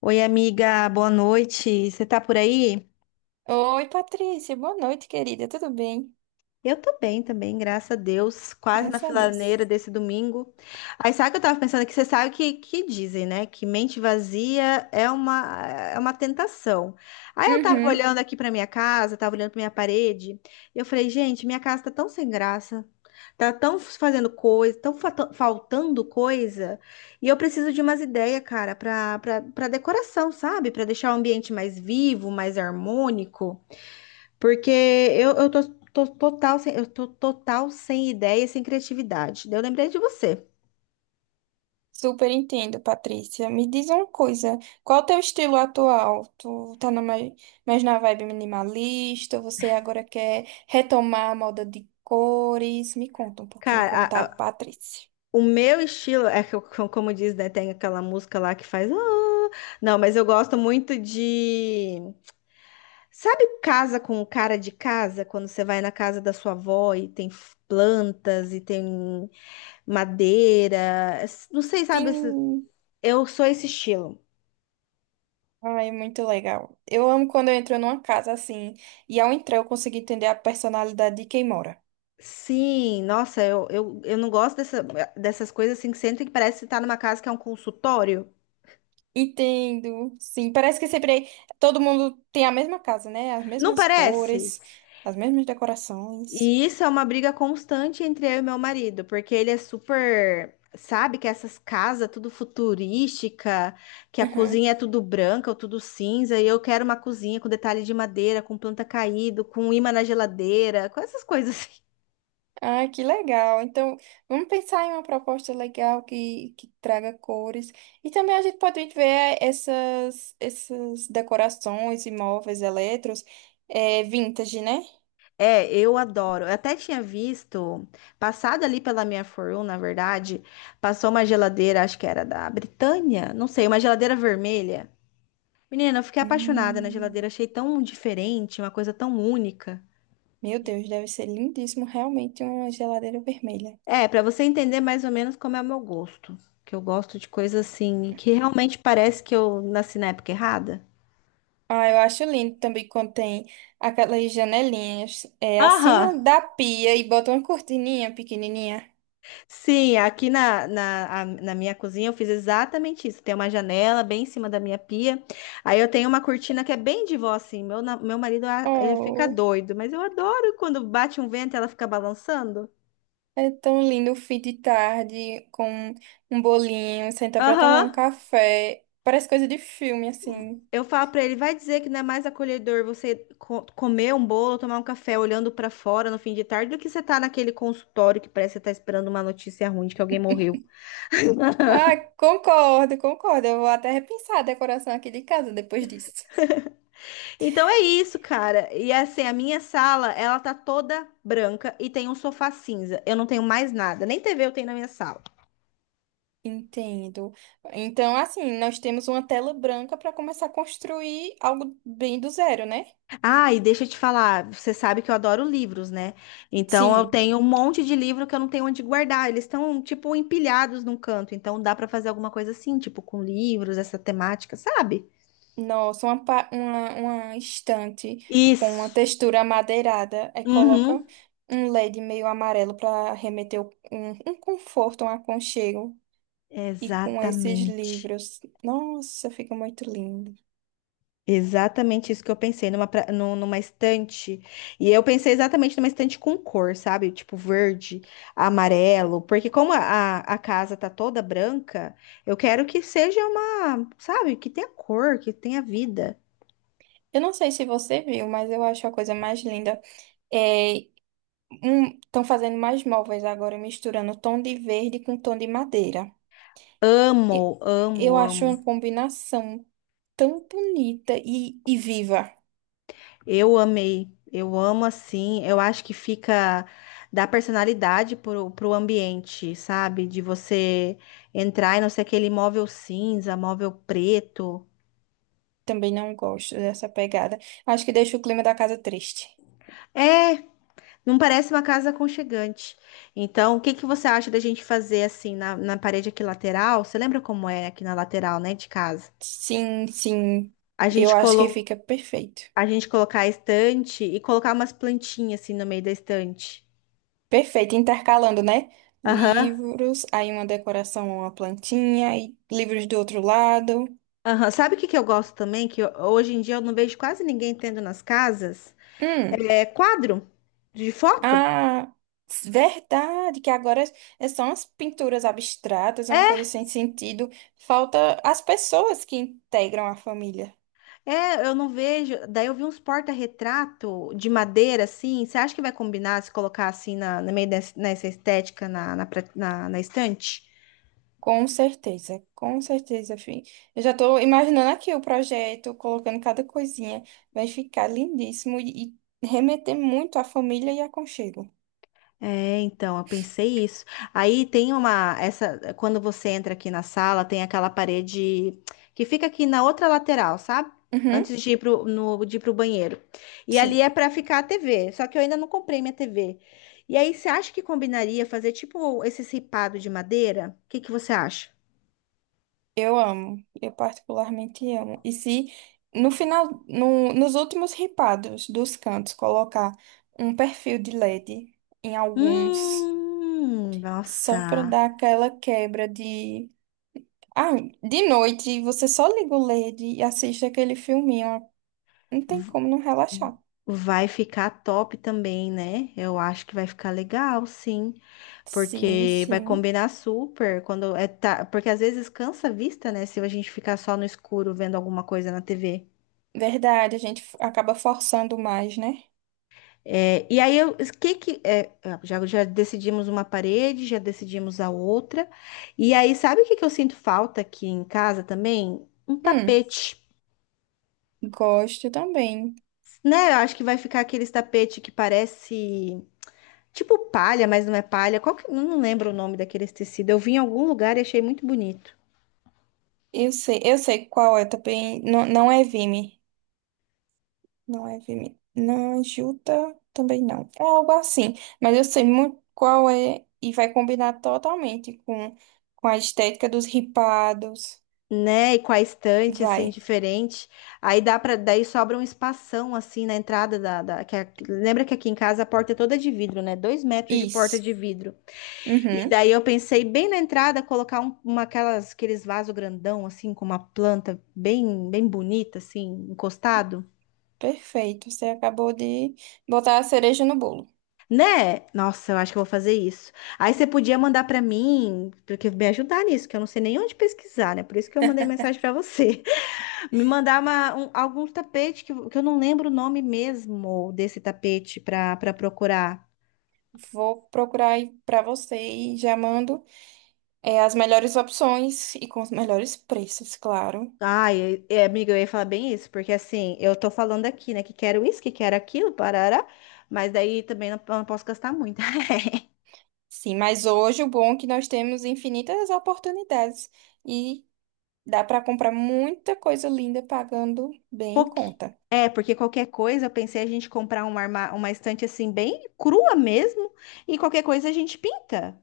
Oi, amiga, boa noite. Você tá por aí? Oi, Patrícia. Boa noite, querida. Tudo bem? Eu tô bem também, graças a Deus. Quase na Graças a Deus. filaneira desse domingo. Aí sabe o que eu tava pensando? Que você sabe que dizem, né? Que mente vazia é uma tentação. Aí eu tava Uhum. olhando aqui pra minha casa, tava olhando pra minha parede. E eu falei, gente, minha casa tá tão sem graça. Tá tão fazendo coisa, faltando coisa. E eu preciso de umas ideias, cara, pra decoração, sabe? Pra deixar o ambiente mais vivo, mais harmônico. Porque tô total sem, eu tô total sem ideia e sem criatividade. Daí eu lembrei de você. Super entendo, Patrícia. Me diz uma coisa. Qual o teu estilo atual? Mais na vibe minimalista? Você agora quer retomar a moda de cores? Me conta um pouquinho Cara, como tá a Patrícia. o meu estilo é que, como diz, né? Tem aquela música lá que faz. "Ah." Não, mas eu gosto muito de. Sabe casa com cara de casa? Quando você vai na casa da sua avó e tem plantas e tem madeira. Não sei, sabe? Sim. Eu sou esse estilo. Ai, muito legal. Eu amo quando eu entro numa casa assim e ao entrar eu consigo entender a personalidade de quem mora. Sim, nossa, eu não gosto dessa, dessas coisas assim que sentem que parece estar numa casa que é um consultório. Entendo, sim. Parece que sempre todo mundo tem a mesma casa, né? As Não mesmas parece? cores, as mesmas decorações. E isso é uma briga constante entre eu e meu marido, porque ele é super, sabe, que essas casas tudo futurística, que a Aham. cozinha é tudo branca ou tudo cinza, e eu quero uma cozinha com detalhe de madeira, com planta caído, com imã na geladeira, com essas coisas assim. Ah, que legal. Então, vamos pensar em uma proposta legal que traga cores. E também a gente pode ver essas decorações, imóveis, eletros, vintage, né? É, eu adoro. Eu até tinha visto, passado ali pela minha For You, na verdade, passou uma geladeira, acho que era da Britânia, não sei, uma geladeira vermelha. Menina, eu fiquei apaixonada na geladeira, Hum, achei tão diferente, uma coisa tão única. meu Deus, deve ser lindíssimo realmente uma geladeira vermelha. É, pra você entender mais ou menos como é o meu gosto, que eu gosto de coisa assim, que realmente parece que eu nasci na época errada. Ah, eu acho lindo também quando tem aquelas janelinhas Aham, acima da pia e bota uma cortininha pequenininha. sim, aqui na minha cozinha eu fiz exatamente isso. Tem uma janela bem em cima da minha pia. Aí eu tenho uma cortina que é bem de vó, assim. Meu, meu marido, ah, ele fica Oh, doido, mas eu adoro quando bate um vento e ela fica balançando. é tão lindo o fim de tarde com um bolinho, sentar pra tomar um Aham. café. Parece coisa de filme, assim. Eu falo pra ele, vai dizer que não é mais acolhedor você comer um bolo, tomar um café olhando pra fora no fim de tarde do que você tá naquele consultório que parece que você tá esperando uma notícia ruim de que alguém morreu. Ah, concordo, concordo. Eu vou até repensar a decoração aqui de casa depois disso. Então é isso, cara. E assim, a minha sala, ela tá toda branca e tem um sofá cinza. Eu não tenho mais nada, nem TV eu tenho na minha sala. Entendo. Então, assim, nós temos uma tela branca para começar a construir algo bem do zero, né? Ah, e deixa eu te falar, você sabe que eu adoro livros, né? Então eu Sim. tenho um monte de livro que eu não tenho onde guardar. Eles estão tipo empilhados num canto, então dá pra fazer alguma coisa assim, tipo com livros, essa temática, sabe? Nossa, uma estante com uma Isso. textura amadeirada. Aí coloca um Uhum. LED meio amarelo para remeter um conforto, um aconchego. E com esses Exatamente. livros. Nossa, fica muito lindo. Exatamente isso que eu pensei, numa estante. E eu pensei exatamente numa estante com cor, sabe? Tipo verde, amarelo. Porque como a casa tá toda branca, eu quero que seja uma, sabe? Que tenha cor, que tenha vida. Eu não sei se você viu, mas eu acho a coisa mais linda. É, estão fazendo mais móveis agora, misturando tom de verde com tom de madeira. E- Amo, amo, Eu acho uma amo. combinação tão bonita e viva. Eu amei. Eu amo assim. Eu acho que fica. Dá personalidade pro ambiente, sabe? De você entrar e não ser aquele móvel cinza, móvel preto. Também não gosto dessa pegada. Acho que deixa o clima da casa triste. É. Não parece uma casa aconchegante. Então, o que que você acha da gente fazer assim na parede aqui lateral? Você lembra como é aqui na lateral, né, de casa? Sim, sim. A Eu gente acho que colo... fica perfeito. a gente colocar a estante e colocar umas plantinhas assim no meio da estante. Perfeito, intercalando, né? Aham. Livros, aí uma decoração, uma plantinha, e livros do outro lado. Aham. Sabe o que que eu gosto também? Que eu- hoje em dia eu não vejo quase ninguém tendo nas casas? Hum, É quadro de foto. ah, verdade, que agora são as pinturas abstratas, é uma coisa sem sentido. Falta as pessoas que integram a família. É, eu não vejo. Daí eu vi uns porta-retrato de madeira, assim. Você acha que vai combinar se colocar assim no meio dessa, nessa estética na estante? Com certeza, fi. Eu já estou imaginando aqui o projeto, colocando cada coisinha. Vai ficar lindíssimo e remeter muito à família e aconchego. É, então, eu pensei isso. Aí tem uma, essa, quando você entra aqui na sala, tem aquela parede que fica aqui na outra lateral, sabe? Uhum, Antes de ir pro, no, de ir pro banheiro. E sim, ali é pra ficar a TV, só que eu ainda não comprei minha TV. E aí, você acha que combinaria fazer tipo esse ripado de madeira? O que que você acha? eu amo. Eu particularmente amo. E se no final, nos últimos ripados dos cantos, colocar um perfil de LED em alguns, só para Nossa, dar aquela quebra de. Ah, de noite, você só liga o LED e assiste aquele filminho. Não tem como não relaxar. vai ficar top também, né? Eu acho que vai ficar legal, sim, Sim, porque vai sim. combinar super quando é tá, porque às vezes cansa a vista, né? Se a gente ficar só no escuro vendo alguma coisa na TV. Verdade, acaba forçando mais, né? É, e aí eu, que é, ah, já decidimos uma parede, já decidimos a outra. E aí sabe o que que eu sinto falta aqui em casa também? Um Hum, tapete. gosto também. Né, eu acho que vai ficar aqueles tapete que parece. Tipo palha, mas não é palha. Qual que... Não lembro o nome daquele tecido. Eu vi em algum lugar e achei muito bonito. Eu sei qual é também. Não, não é Vime. Não é Vime. Não, é Juta também não. É algo assim. Mas eu sei muito qual é e vai combinar totalmente com a estética dos ripados. Né? E com a estante, assim, Vai. diferente. Aí dá para Daí sobra um espação, assim, na entrada lembra que aqui em casa a porta é toda de vidro, né? 2 metros de porta Isso. de vidro. E Uhum. daí eu pensei bem na entrada colocar uma aquelas... aqueles vaso grandão, assim, com uma planta bem, bem bonita, assim, encostado. Perfeito. Você acabou de botar a cereja no bolo. Né? Nossa, eu acho que eu vou fazer isso. Aí você podia mandar pra mim, porque me ajudar nisso, que eu não sei nem onde pesquisar, né? Por isso que eu mandei mensagem pra você. Me mandar algum tapete que eu não lembro o nome mesmo desse tapete pra para procurar. Vou procurar aí pra você e já mando as melhores opções e com os melhores preços, claro. Ai, é, é, amiga, eu ia falar bem isso, porque assim, eu tô falando aqui, né, que quero isso, que quero aquilo, parará, mas daí também não, eu não posso gastar muito. Sim, mas hoje o bom é que nós temos infinitas oportunidades e dá pra comprar muita coisa linda pagando bem em Pouqui... conta. É, porque qualquer coisa, eu pensei a gente comprar uma estante assim, bem crua mesmo, e qualquer coisa a gente pinta.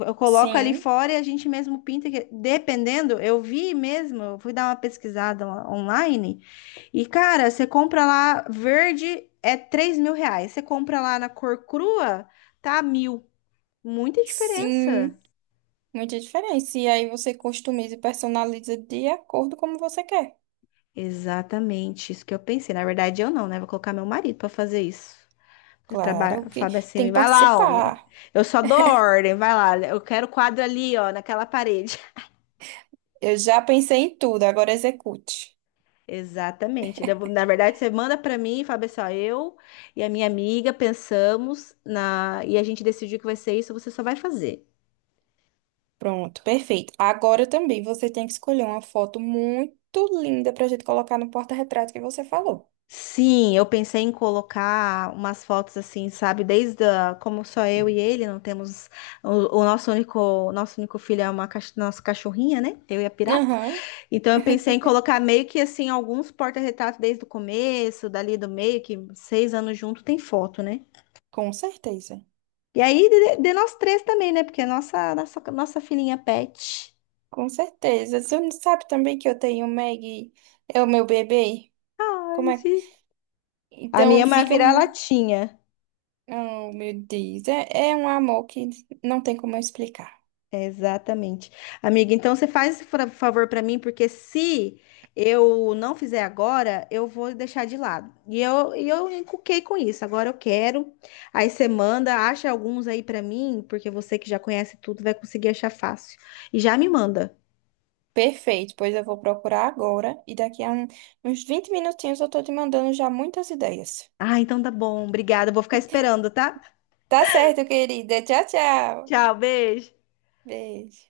Eu coloco ali Sim, fora e a gente mesmo pinta, que- dependendo, eu vi mesmo, eu fui dar uma pesquisada online, e cara, você compra lá, verde é R$ 3.000, você compra lá na cor crua, tá mil. Muita sim, diferença. muita diferença. E aí você customiza e personaliza de acordo como você quer. Exatamente, isso que eu pensei. Na verdade, eu não, né? Vou colocar meu marido pra fazer isso. Claro que Fábio é tem assim, que vai lá, homem. participar. Eu só dou ordem, vai lá. Eu quero o quadro ali, ó, naquela parede. Eu já pensei em tudo, agora execute. Exatamente. Na verdade, você manda para mim, Fábio, assim, ó, eu e a minha amiga pensamos na e a gente decidiu que vai ser isso, você só vai fazer. Pronto, perfeito. Agora também você tem que escolher uma foto muito linda pra gente colocar no porta-retrato que você falou. Sim, eu pensei em colocar umas fotos assim, sabe? Como só eu e ele, não temos o nosso único filho é uma nossa cachorrinha, né? Eu e a pirata. Aham, Então eu pensei em colocar meio que assim alguns porta-retratos desde o começo, dali do meio, que 6 anos junto tem foto, né? com certeza. E aí de nós três também, né? Porque a nossa filhinha pet. Com certeza. Você não sabe também que eu tenho o Maggie, é o meu bebê? Como Ai, é? gente. A minha Então é uma fica muito. vira-latinha. Oh, meu Deus. É, é um amor que não tem como eu explicar. Exatamente. Amiga, então você faz esse favor para mim, porque se eu não fizer agora, eu vou deixar de lado. E eu encuquei com isso. Agora eu quero. Aí você manda, acha alguns aí para mim, porque você que já conhece tudo vai conseguir achar fácil. E já me manda. Perfeito, pois eu vou procurar agora e uns 20 minutinhos eu tô te mandando já muitas ideias. Ah, então tá bom. Obrigada. Eu vou ficar esperando, tá? Tá certo, querida. Tchau, tchau. Tchau, beijo. Beijo.